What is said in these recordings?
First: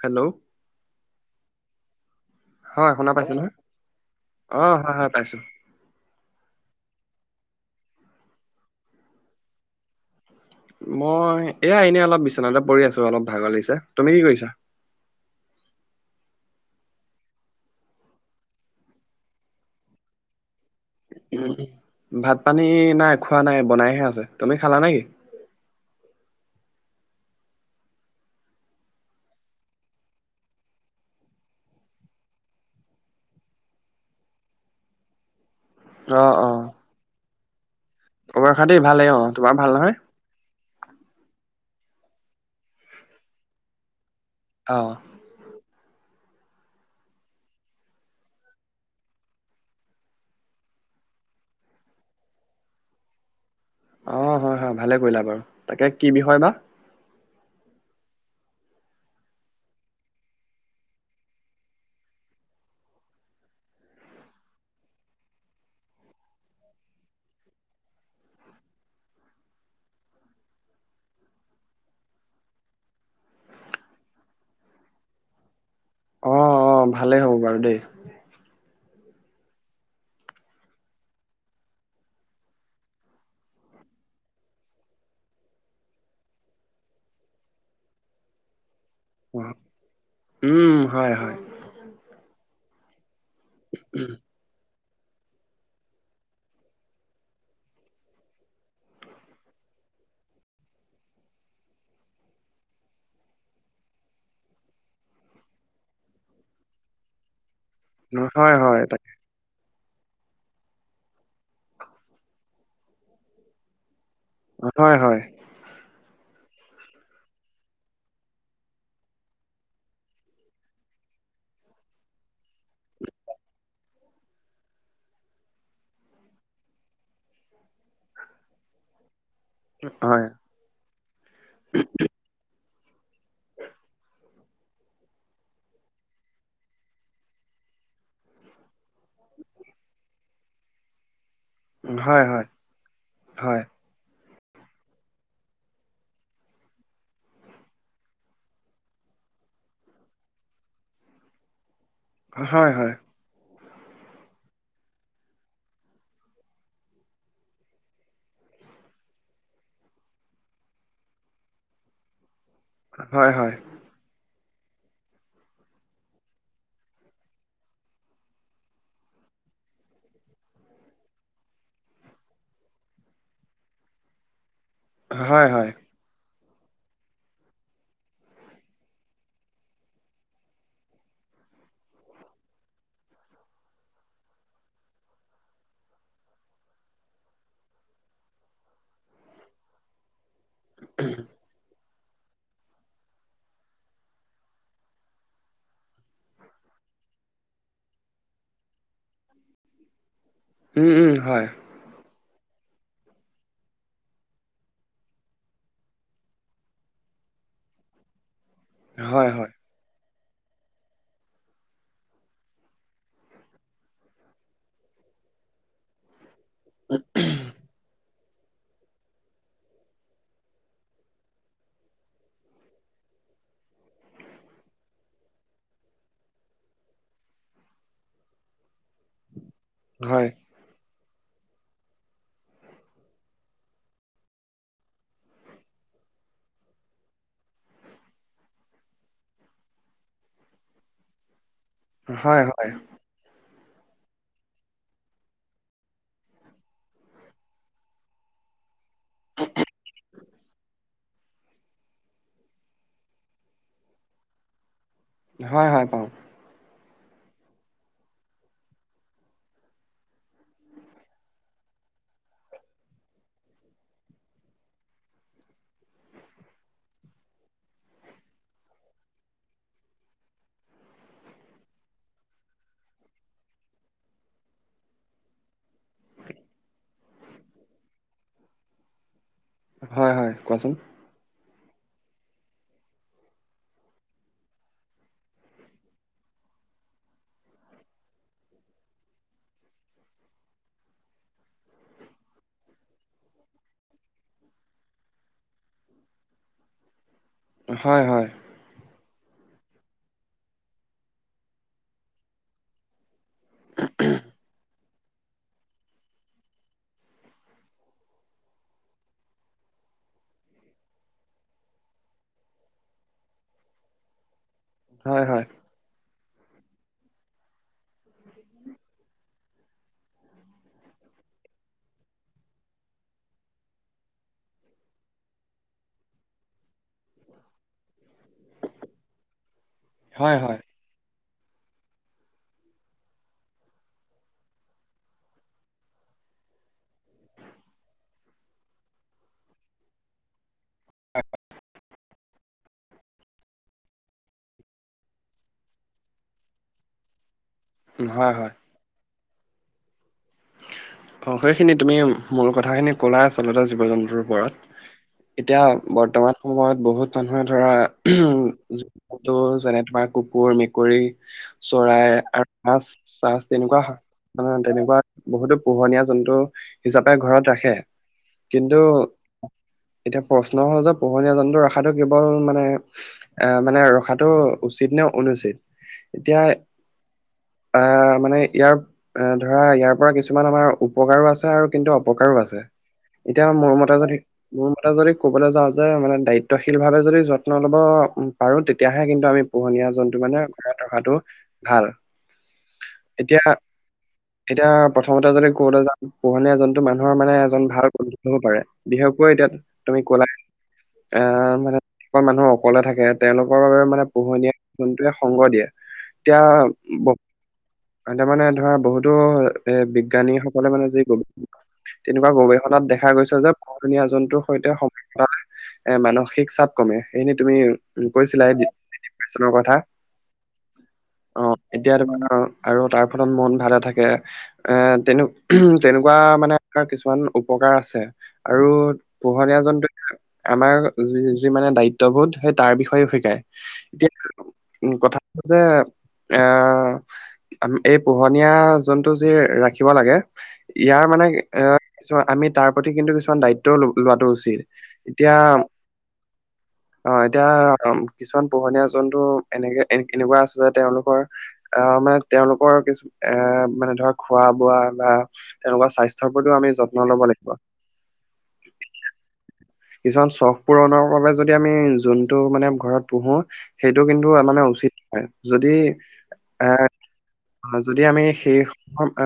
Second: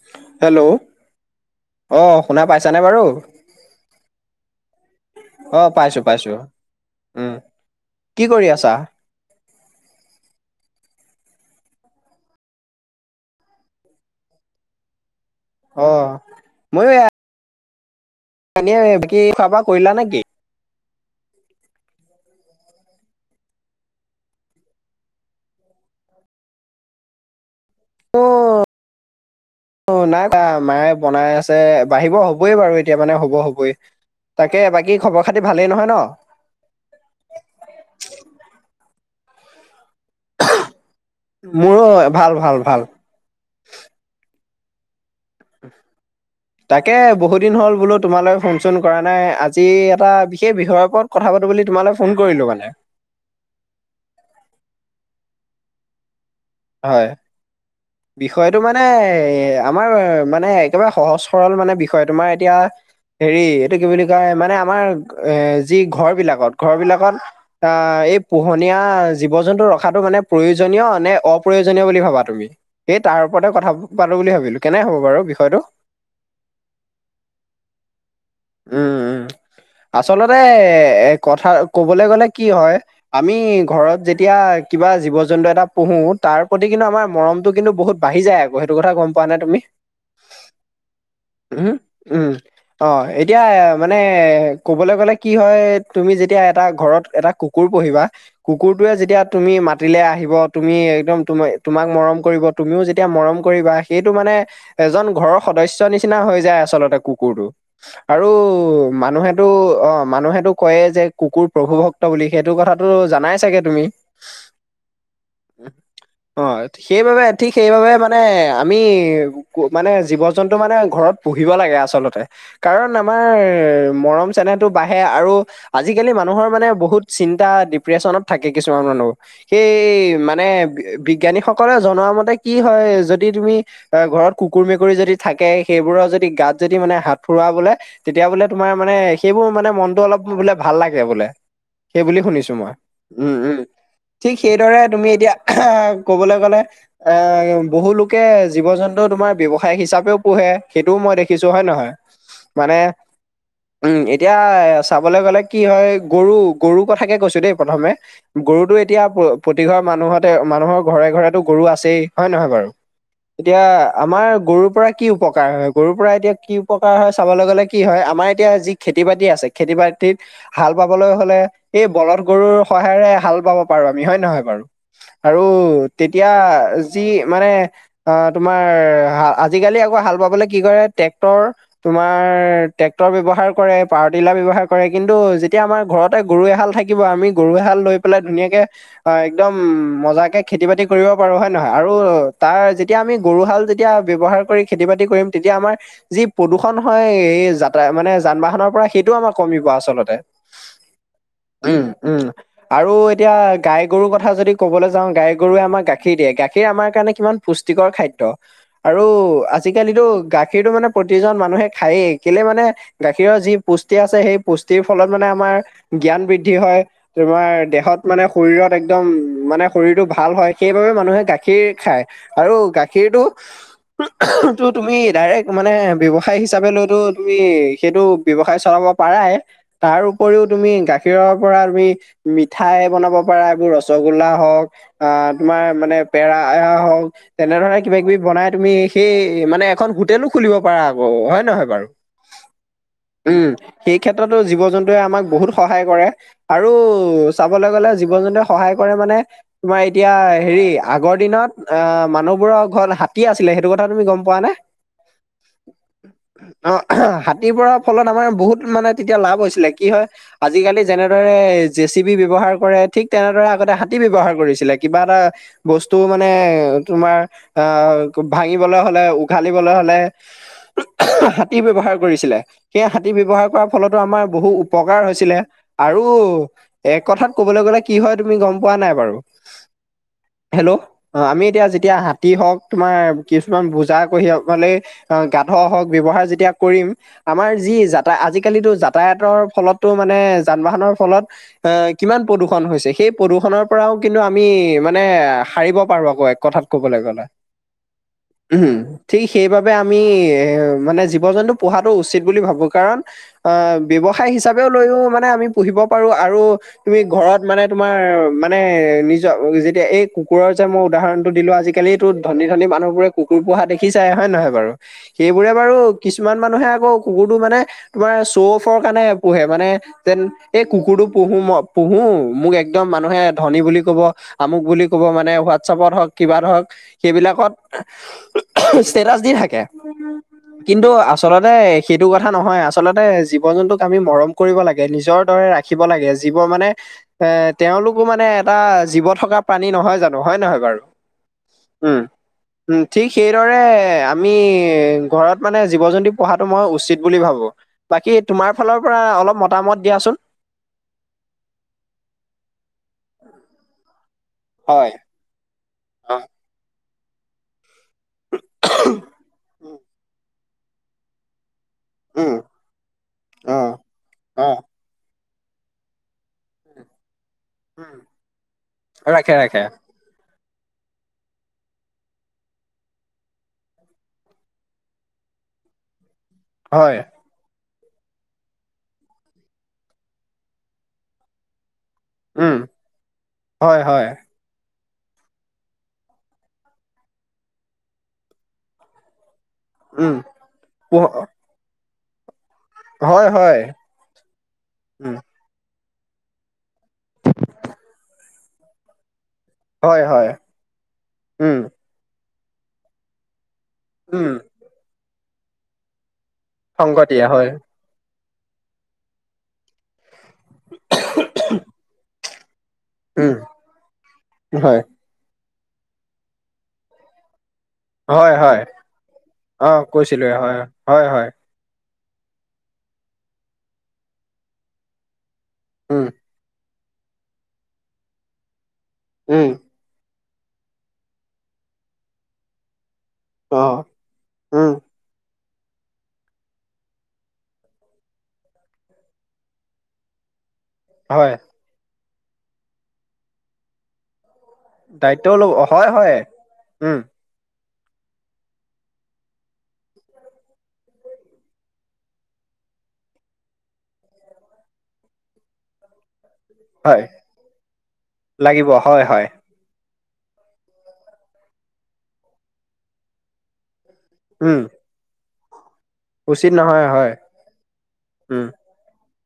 Hello! Hello! অ', শুনা পাইছানে হয় বাৰু? শুনা পাইছে নহয় অ হয় হয় পাইছো অ' পাইছো। পাইছো, উম, কি কৰি আছা? মই, এয়া এনে অলপ বিচনাতে পৰি আছোঁ। অলপ ভাগৰ লাগিছে। তুমি কি কৰিছা? অ' ময়ো এনে বাকী খোৱা বোৱা কৰিলা নেকি? উম, ভাত-পানী নাই খোৱা নাই, বনাইহে আছে। তুমি খালা নে কি? অ'। অ', নাই তা মায়ে বনাই আছে, বাঢ়িব হবয়ে বাৰু, এতিয়া মানে হ'ব হ'বই। তাকে, বাকী খবৰ খাতি ভালেই নহয় ন'? অ', অ'। খবৰ-খাতি ভালে অ', তোমাৰ ভাল নহয়? মোৰো, ভাল, ভাল, ভাল। অ'। [inaudible] তাকে, বহুত দিন হ'ল বোলো, তোমালৈ ফোন চোন কৰা নাই, আজি এটা বিশেষ বিষয় ওপৰত কথা পাতো বুলি তোমালে ফোন কৰিলো মানে। অঁ হয়, হয়, ভালে কৰিলা বাৰু, তাকে কি বিষয় বা? হয়। বিষয়টো মানে, আমাৰ মানে একেবাৰে সহজ সৰল মানে বিষয়, তোমাৰ এতিয়া হেৰি, এইটো কি বুলি কয়, মানে আমাৰ এ, যি ঘৰ বিলাকত, ঘৰ বিলাকত অ', এই পোহনীয়া জীৱ-জন্তু ৰখাটো মানে প্ৰয়োজনীয়, নে অপ্ৰয়োজনীয় বুলি ভাবা তুমি? এই তাৰ ওপৰতে কথা পাতো বুলি ভাবিলো, কেনে হ'ব বাৰু বিষয়টো? অঁ, অঁ, ভালেই হ'ব বাৰু দেই। উম উম আচলতে এ কথা কবলৈ গ'লে কি হয়। আমি ঘৰত যেতিয়া কিবা জীৱ জন্তু এটা পঢহো তাৰ প্ৰতি কিন্তু আমাৰ মৰমতটো কিন্তু বহুত। বাঢ়ি যায় আকৌ সেইটো কথা গম। পোৱা নে অ উম হয় হয়। উ উম অ এতিয়া মানে। ক'বলৈ গ'লে কি হয় তুমি যেতিয়া এটা ঘৰত এটা কুকুৰ পুহিবা। কুকুৰটোয়ে যেতিয়া তুমি মাতিলে আহিব তুমি একদম তম তোমাক মৰম কৰিব। তুমিও যেতিয়া মৰম কৰিবা সেইটো মানে। এজন ঘৰৰ সদস্য নিচিনা হৈ যায় আচলতে কুকুৰটো উম আৰু হয় হয় তাকে মানুহে। এইটো অ মানুহেতো কয় যে কুকুৰ প্ৰভু ভক্ত বুলি সেইটো কথাতটো জানাই চাগে তুমি। [unintelligible] হয় হয়। অ সেইবাবে ঠিক সেইবাবে মানে আমি। মানে জীৱ জন্তু মানে ঘৰত পুহিব লাগে আচলতে। কাৰণ আমাৰ মৰম চেনেহটো বাঢ়ে আৰু। আজিকালি মানুহৰ মানে বহুত চিন্তা ডিপ্ৰেশচনত থাকে কিছুমান মানুহ। সেই হয় মানে বিজ্ঞানীসকলে জনোৱা মতে। কি হয় যদি তুমি ঘৰত কুকুৰ মেকুৰী যদি থাকে সেইবোৰৰ যদি গাত যদি মানে হাত। ফুোৱা বোলে তেতিয়া বোলে তোমাৰ মানে সেইবোৰ মানে মনটো অলপ বোলে ভাল লাগে বোলে। [inaudible] ফুৱা বোলে তেতিয়া ফুৰা বোলে তেতিয়া বোলে তোমাৰ মানে সেইবোৰ মানে মনটো অলপ বোলে ভাল লাগে বোলে। সেই বুলি হয় হয় শুনিছো মই উম উম হয় ঠিক সেইদৰে তুমি এতিয়া আহ ক'বলে গ'লে। এ বহু লোকে জীৱ জন্তু তোমাৰ ব্য্ৱসায় হিচাপেও পোহে সেইটোও মই দেখিছো হয় নহয়। হয় হয় মানে। উম এতিয়া চাবলে গ'লে কি হয় গৰু গৰু কথাকে কৈছো দেই প্ৰথমে। গৰুতো এতিয়া প্ৰতিঘৰ মানুহতে মানুহৰ ঘৰে ঘৰে ত গৰু আছেই হয় নহয় বাৰু। হয় হয় এতিয়া আমাৰ গৰুৰ পৰা কি উপকাৰ হয় গৰুৰ পৰা এতিয়া কি। প্ৰকাৰ হয় চাবলৈ গ'লে কি হয় আমাৰ এতিয়া যি খেতি বাতি আছে খেতি বাতিত। হাল বাবলৈ হলে এই বলধ গৰুৰ সহায়েৰে হাল বাব পাৰো আমি হয় নহয় বাৰু। আৰু হয় হয় তেতিয়া যি মানে। অ তোমাৰ আজিকালি আকৌ হাল বাবলে কি কৰে ট্ৰেক্টৰ। তোমাৰ ট্ৰেক্টৰ ব্যৱহাৰ কৰে পাৱাৰ টিলাৰ ব্যৱহাৰ কৰে কিন্তু যেতিয়া আমাৰ ঘৰত। ততে গৰু এহাল থাকিব আমি গৰু এহাল লৈ পেলাই ধুনীয়াকে অ একদম মজাকে। খেতি বাতি কৰিব পাৰোঁ হয়। নহয় আৰু তাৰ যেতিয়া আমি গৰু হাল যেতিয়া ব্যৱহাৰ কৰি খেতি বাতি কৰিম তেতিয়া আমাৰ যি। প্ৰদূষণ হয়। এই যাতা মানে যান বাহনৰ পৰা সেইটো আমাৰ কমিব আচলতে। উম, উম, হয়। [unintelligible] আৰু এতিয়া গাই গৰুৰ কথা যদি কবলৈ যাওঁ গাই গৰুৱে আমাক গাখীৰ দিয়ে গাখীৰ আমাৰ কাৰণে কিমান পুষ্টিকৰ খাদ্য আৰু হয় হয় আজিকালিতো গাখীৰতটো মানে প্ৰতিজন মানুহে খায়েই কেলে মানে গাখীৰৰ যি পুষ্টি আছে সেই পুষ্টিৰ ফলত আমাৰ। জ্ঞান বৃদ্ধি হয় তোমাৰ দেহত। মানে শৰীৰত একদম মানে শৰীৰটো ভাল হয়। সেইবাবে মানুহে গাখীৰ খায়। আৰু গাখীৰটো টো তুমি ডাইৰেক্ট মানে ব্যৱসায় হিচাপে লৈতো তুমি সেইটো ব্যৱসায় চলাব পাৰাই তাৰ হয় উপৰিও। তুমি গাখীৰৰ পৰা তুমি মিঠাই বনাব পাৰা এইবোৰ ৰসগোল্লা হক। আ তোমাৰ মানে পেৰা [unintelligible] তেনেধৰণে কিবা কিবি বনাই তুমি সেই মানে এখন হোটেলো খুলিব পাৰা আকৌ হয় নহয় বাৰু। হয়, হয়। উম, সেই ক্ষেত্ৰতো জীৱ জন্তুয়ে আমাক বহুত সহায় কৰে। আৰু চাবলৈ গ'লে জীৱ জন্তুৱে সহায় কৰে মানে তোমাৰ এতিয়া হেৰি আগৰ দিনত, অ' মানুহবোৰৰ ঘৰত হাতী আছিলে সেইটো কথা তুমি গম পোৱা নে? হয়, হয় পাওঁ। অ', হাতীৰ পৰা ফলত আমাৰ বহুত মানে তেতিয়া লাভ হৈছিলে, কি হয় আজিকালি যেনেদৰে জেচি বি ব্যৱহাৰ কৰে, ঠিক তেনেদৰে আগতে হাতী ব্যৱহাৰ কৰিছিলে কিবা এটা বস্তু মানে তোমাৰ আহ ভাঙিবলৈ হলে, উঘালিবলৈ [unintelligible] মানে হাতী ব্যৱহাৰ কৰিছিলে। সেই হাতী ব্যৱহাৰ কৰাৰ ফলতো আমাৰ বহু উপকাৰ হৈছিলে। আৰু এক কথাত কবলৈ গলে, কি হয় তুমি গম পোৱা নাই বাৰু? হয়, হয়, হেল্ল' কোৱাচোন। অ' আমি এতিয়া যেতিয়া হাতী হওক, তোমাৰ কিছুমান বুজা কঢিয়া বলে অ', গাধ হক ব্যৱহাৰ যেতিয়া কৰিম আমাৰ যি যাতা আজিকালিতো যাতায়াতৰ ফলতো মানে, যান বাহনৰ ফলত আহ কিমান প্ৰদূষণ হৈছে, সেই প্ৰদূৰষণৰ পৰাও কিন্তু আমি মানে সাৰিব পাৰো আকৌ এক কথাত। কবলে [unintelligible] হয়' হয়। উম, ঠিক সেইবাবে আমি এ' মানে জীৱ-জন্তু পূহাটো উচিত বুলি ভাবো কাৰণ অ' ব্যৱসায় হিচাপেও লৈও মানে আমি পুহিব পাৰো আৰু তুমি ঘৰত মানে তোমাৰ মানে, নিজৰ যেতিয়া এই কুকুৰৰ যে মই উদাহৰণটো দিলো আজিকালি তো ধনী ধনী মানুহ বোৰে কুকুৰ পোহা দেখিচাই হয় নহয় বাৰু, হয় হয় সেইবোৰে বাৰু কিছুমান মানুহে আকৌ কুকুৰটো মানে, তোমাৰ শ্ব'ফৰ কাৰণে পোহে মানে যেন এই কুকুৰটো পুহো মই পুহো, মোক একদম মানুহে ধনী বুলি কব। আমুক বুলি কব মানে, হোৱাটছপত হওক কিবাত হওক সেইবিলাকত ষ্টেটাচ দি থাকে, হয় হয় কিন্তু আ আচলতে সেইটো কথা নহয়, আচলতে জীৱ-জন্তুক আমি মৰম কৰিব লাগে নিজৰ দৰে ৰা ৰাখিব লাগে যিবোৰ মানে এ' তেওঁলোকো মানে এটা, জীৱ থকা প্ৰাণী নহয় জানো হয় নহয় বাৰু? [unintelligible] উম, উম, ঠিক সেইদৰে আমি ঘৰত মানে জীৱ-জন্তু পহাটো মই উচিত বুলি ভাবো। বাকী হয় হয় তোমাৰ ফালৰ পৰা অলপ মতামত দিয়াচোন। অ সেইখিনি তুমি মূল কথাখিনি ক'লা আচলতে জীৱ-জন্তুৰ ওপৰত। হয়। এতিয়া অ বৰ্তমান সময়ত বহুত মানুহে ধৰা উম, এটো যেনে তোমাৰ কুকুৰ, মেকুৰী চৰাই উম আৰ মাছ চাছ অ তেনেকুৱা অ মানে তেনেকুৱা বহুতো পোহনীয়া জন্তু হিচাপে ঘৰত ৰাখে। উম কিন্তু ৰাখে ৰাখে এতিয়া প্ৰশ্ন হ'ল যে, পোহনীয়া জন্তু ৰখাটো কেৱল মানে এ মানে ৰখাটো উচিত নে অনুচিত? এতিয়া হয়। অ মানে ইয়াৰ ধৰা ইয়াৰ পৰা কিছুমান উপকাৰো আছে আৰু কিন্তু অ পকাৰো উম আছে, এতিয়া মোৰ হয় মতে হয় যদি মোৰ মতে যদি ক'বলৈ যাওঁ যে, মানে দায়িত্বশীল ভাৱে যদি যত্ন ল'ব পাৰো তেতিয়াহে কিন্তু আমি পোহনীয়া উম জন্তু মানে ঘৰত ৰখাটো পোহ- ভাল। হয় এতিয়া, হয় এতিয়া উম প্ৰথমতে মই যদি কৈ থই যাওঁ পোহনীয়া এজনো মানুহৰ মানে এজন ভাল হব পাৰে, বিশেষকৈ এতিয়া তুমি হয় কলা হয় আ উম মানে কিছুমান মানুহ অকলে থাকে তেওঁলোকৰ বাবে মানে উম, পোহনীয়া জন্তুৱে সংগ দিয়ে। এতিয়া সংগ দিয়ে, হয়। এ তা মানে ধৰ বহুতো এ বিজ্ঞানীসকলে মানে যি গ তেনেকুৱা গৱেষ ষনাত দেখা উম, গৈছে যে পোহনীয়া জন্তুৰ সৈতে হয়। সম [unintelligible] এ মানসিক চাপ কমে এনেই তুমি হয়, কৈছিলা এ হয়, [unintelligible] কথা, অ', কৈছিলোৱে হয়, হয়, হয়, অ। এতিয়া তোমাৰ আৰু তাৰ ফলত মন ভালে থাকে এ তেনে উ উম, তেনেকুৱা মানে কিছুমান উপকাৰ আছে আৰু উম, পোহনীয়া জন্তু আমাৰ যি মানে দায়িত্ববোধ সেই তাৰ বিষয়েও শিকায়। অ', এতিয়া উম, উ কথাটো যে এ এই পোহনীয়া জন্তু যি ৰাখিব লাগে ইয়াৰ মানে হয়, এ চোৱা আমি তাৰ প্ৰতি কিন্তু কিছুমান দায়িত্বও লোৱাটো উচিত। এতিয়া দায়িত্ব‌ও ল‌ও হয় হয় উম। তিয়া কিছুমান পোহনীয়া জন্তু এনেকে এ এনেকুৱা আছে যে তেওঁলোকৰ অ মানে তেওঁলোকৰ কিছু এ মানে ধৰ খোৱা বোৱা বা তেনেকুৱা স্বাস্থ্যৰ প্ৰতিও আমি হয়, যত্ন ল'ব লাগিব। লাগিব হয় হয়। কিছুমান চখ পূৰণৰ বাবে যদি আমি জন্তু মানে ঘৰত পোহো, সেইটো কিন্তু উম, মানে উচিত নহয়। যদি উচিত এ নহয়, হয়, যদি আমি উম, সেই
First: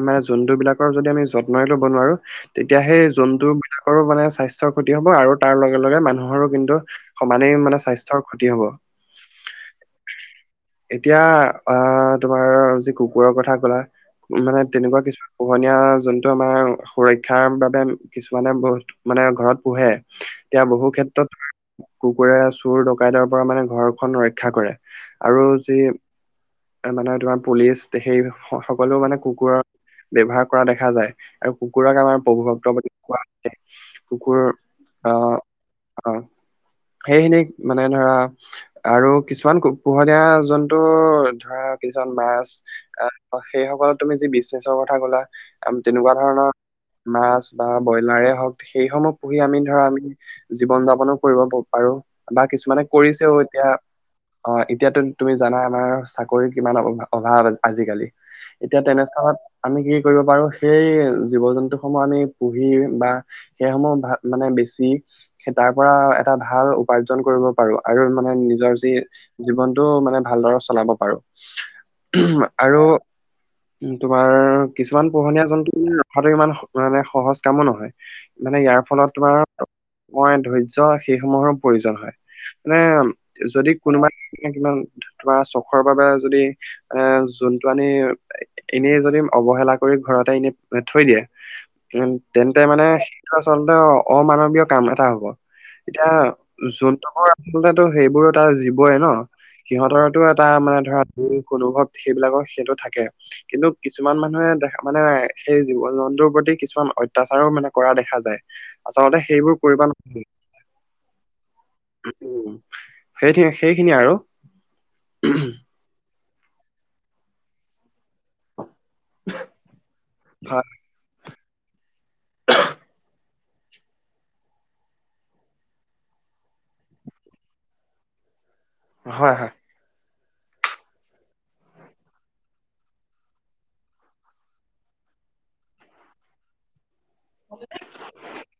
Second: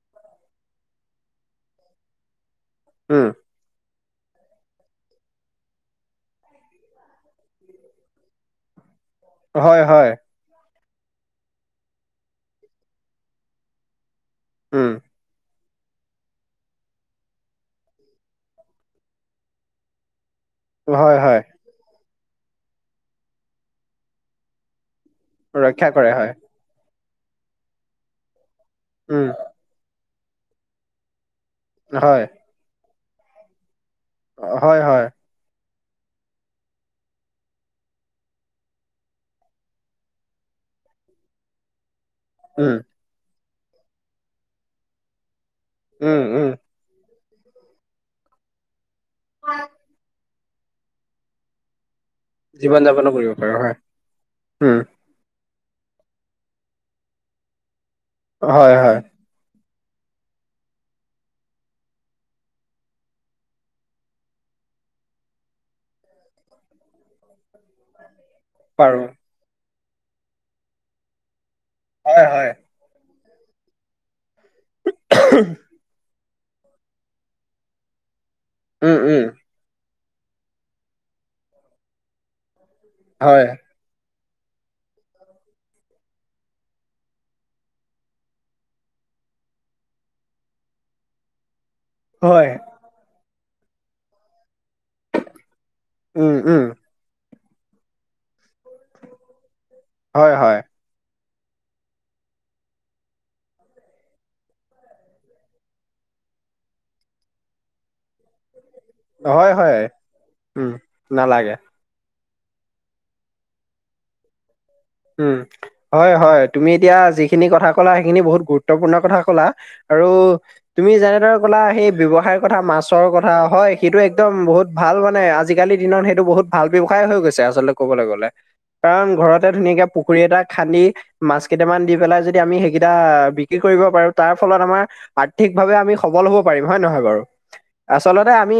মানে জন্তুবিলাকৰ যদি আমি যত্ন‌ই ল'ব নোৱাৰো তেতিয়া সেই উম, জন্তু বিলাকৰো মানে স্বাস্থ্যৰ ক্ষতি হ'ব আৰু তাৰ লগে লগে মানুহৰো কিন্তু সমানেই মানে স্বাস্থ্যৰ ক্ষতি হ'ব। হয় হয়। এতিয়া অ তোমাৰ যি কুকুৰৰ কথা কলা মানে উম, তেনেকুৱা কিছুমান পোহনীয়া জন্তু আমাৰ সুৰক্ষাৰ বাবে কিছুমানে বহুত মানে ঘৰত পোহে। এতিয়া বহু হয়, হয়, ক্ষেত্ৰত কুকুৰে চুৰ ডকাইতৰ পৰা মানে ঘৰখন ৰক্ষা কৰে। আৰু যি ৰক্ষা কৰে, হয়, মানে তোমাৰ পুলিচ সেই সকলো মানে উম, কুকুৰৰ ব্যৱহাৰ কৰা দেখা যায় আৰু কুকুৰক আমাৰ হয়, প্ৰভুভক্ত বুলি কোৱা হয় কুকুৰৰ হয় হয়। অ অ সেইখিনিক মানে ধৰা আৰু কিছুমান কু পোহনীয়া জন্তু ধৰা কিছুমান ভাইৰাছ উম, সেই সকলক তুমি যি বিজনেছৰ কথা কলা তেনেকোৱা উম, উম, ধৰণৰ মাছ বা ব্ৰইলাৰে হওক সেইসমূহ পুহি আমি ধৰা আমি জীৱন যাপনো কৰিব পাৰো। বা জীৱন কিছুমানে যাপনো কৰিব কৰিছেও পাৰো, এতিয়া হয়, অ উম, এতিয়াতো তুমি জানা আমাৰ চাকৰি কিমান অ অভাৱ আ আজিকালি হয়, এতিয়া হয়, তেনেস্থলত আমি কি কৰিব পাৰো সেই জীৱ-জন্তুসমূহ আমি পুহি বা সেইসমূহ ভা মানে বেছি তাৰ পৰা এটা ভাল উপাৰ্জন কৰিব পাৰো আৰু মানে নি জৰ যি পাৰো, জীৱনতটোও মানে ভালদৰে চলাব পাৰো হয়, হয়, উমহ আৰু তোমাৰ কিছুমান পোহনীয়া জন্তু ৰখাতো ইমান মানে সহজ কামো নহয়। মানে ইয়াৰ উম, ফলত উম, তোমাৰ মই ধৈৰ্য্য সেইসমূহৰো প্ৰয়োজন হয় মানে হয়, যদি কোনোবা কিমান তোমাৰ চখৰ বাবে যদি এ জন্তু আনি এনেই যদি অৱহেলা কৰি ঘৰতে এনে থৈ দিয়ে [inaudible] উম হয়, তেন্তে মানে সেইটো আচলতে অমানৱীয় কাম এটা হ'ব। এতিয়া উম, উম, জন্তুবোৰ আচলতে সেইবোৰ এটা জীৱয়ে ন। সিহঁতৰতো হয়, এটা হয়, মানে ধৰা অনুভৱ সেইবিলাকৰ সেইটো থাকে। কিন্তু কিছুমান মানুহে দে মানে সেই জীৱ জন্তুৰ প্ৰতি কিছুমান অত্যাচাৰো মানে কৰা দেখা যায়, আচলতে হয়, সেইবোৰ হয়। কৰিব না উম, নালাগে উম সেইখিনি সেইখিনিয়ে আৰু। উম হয় হয় তুমি এতিয়া যিখিনি কথা ক'লা সেইখিনি বহুত গুৰুত্বপূৰ্ণ কথা ক'লা আৰু হয় তুমি যেনেদৰে ক'লা সেই ব্যৱসায়ৰ কথা, মাছৰ কথা হয় সেইটো একদম বহুত ভাল মানে আজিকালিৰ দিনত সেইটো বহুত ভাল ব্যৱসায় হৈ গৈছে আঁচলতে ক'বলে গ'লে, কাৰণ হয় ঘৰতে হয় ধুনীয়াকে পুখুৰী এটা খান্দি মাছ কেইটামান দি পেলাই যদি আমি সেইকেইটা বিক্ৰী কৰিব পাৰো, তাৰ ফলত আমাৰ আৰ্থিকভাৱে আমি সবল হ'ব পাৰিম, হয় নহয় বাৰু আচলতে আমি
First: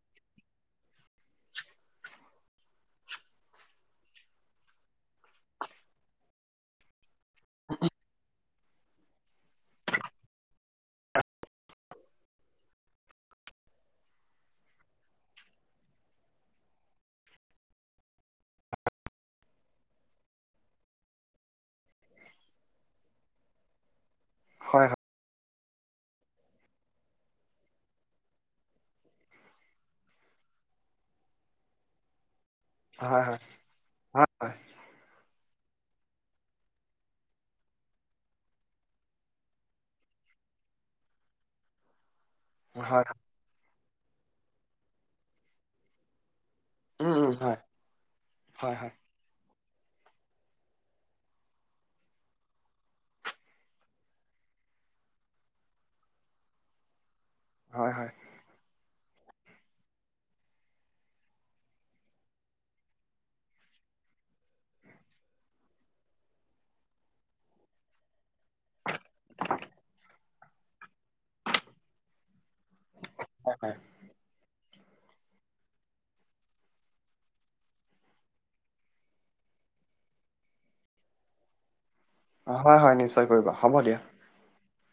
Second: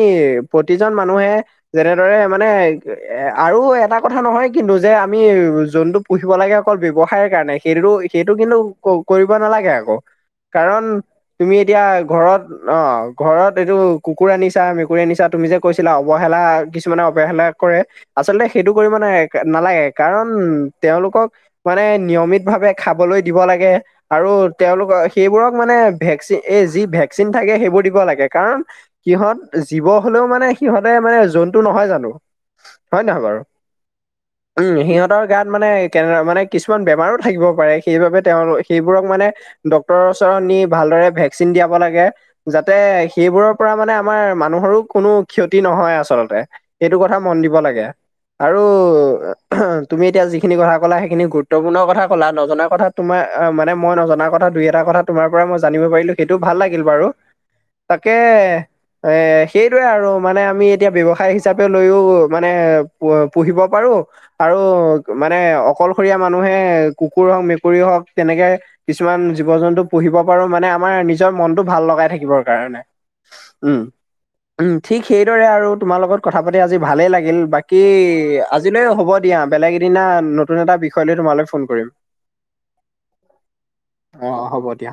প্ৰতিজন মানুহে যেনেদৰে মানে এ আৰু এটা কথা নহয় কিন্তু যে আমি যোনটো পুহিব লাগে অকল ব্যৱসায়ৰ কাৰণে, সেইটো সেইটো কিন্তু কৰিব নালাগে আকৌ। কাৰণ তুমি এতিয়া ঘৰত অ ঘৰত এইটো কুকুৰ আনিছা, মেকুৰী আনিছা তুমি যে কৈছিলা অৱহেলা কিছুমানে অৱহেলা কৰে আচলতে সেইটো কৰিব নে নালাগে কাৰণ তেওঁলোকক মানে নিয়মিত ভাৱে খাবলৈ দিব লাগে আৰু হয় তেওঁলোকৰ সেইবোৰক মানে ভেকচিন এই যি ভেকচিন থাকে সেইবোৰ দিব লাগে কাৰণ সিহঁত জীৱ হ'লেও মানে, সিহঁতে মানে জন্তু নহয় জানো হয় নহয় বাৰু, হয় উম সিহঁতৰ গাত মানে কেনে মানে কিছুমান বেমাৰো থাকিব পাৰে সেইবাবে তেওঁ সেইবোৰক মানে ডক্তৰৰ ওচৰত নি ভালদৰে ভেকচিন দিয়াব লাগে। যাতে হয় হয় হয় হয় হয় সেইবোৰৰ পৰা মানে আমাৰ মানুহৰো কোনো ক্ষতি নহয় আচলতে। এইটো উম কথা উম মন দিব হয় লাগে আৰু হয় হয় তুমি এতিয়া যি সেইখিনি কথা ক'লা সেইখিনি গুৰুত্বপূৰ্ণ কথা ক'লা, নজনা কথা তোমাৰ মানে মই নজনা কথা দুই এটা কথা তোমাৰ পৰা মই জানিব পাৰিলো সেইটো ভাল লাগিল বাৰু। হয় তাকে হয় এ সেইটোয়ে আৰু মানে আমি এতিয়া ব্যৱসায় হিচাপে লৈও মানে পুহ-পুহিব পাৰো আৰু মানে অকলশৰীয়া মানুহে কুকুৰ হওক মেকুৰী হওক তেনেকে কিছুমান জীৱ জন্তু পুহিব পাৰো মানে আমাৰ নিজৰ মনটো ভাল লগাই থাকিবৰ কাৰণে। হয় হয় উম। উম, ঠিক সেইদৰে আৰু তোমাৰ লগত কথা পাতি আজি ভালেই লাগিল বাকী আজিলৈ হ'ব দিয়া, বেলেগ এ দিনা নতুন এটা বিষয় লৈ তোমালৈ ফোন কৰিম। অ', হয় হয় নিশ্চয় কৰিবা, হ'ব দিয়া। অ' হ'ব দিয়া।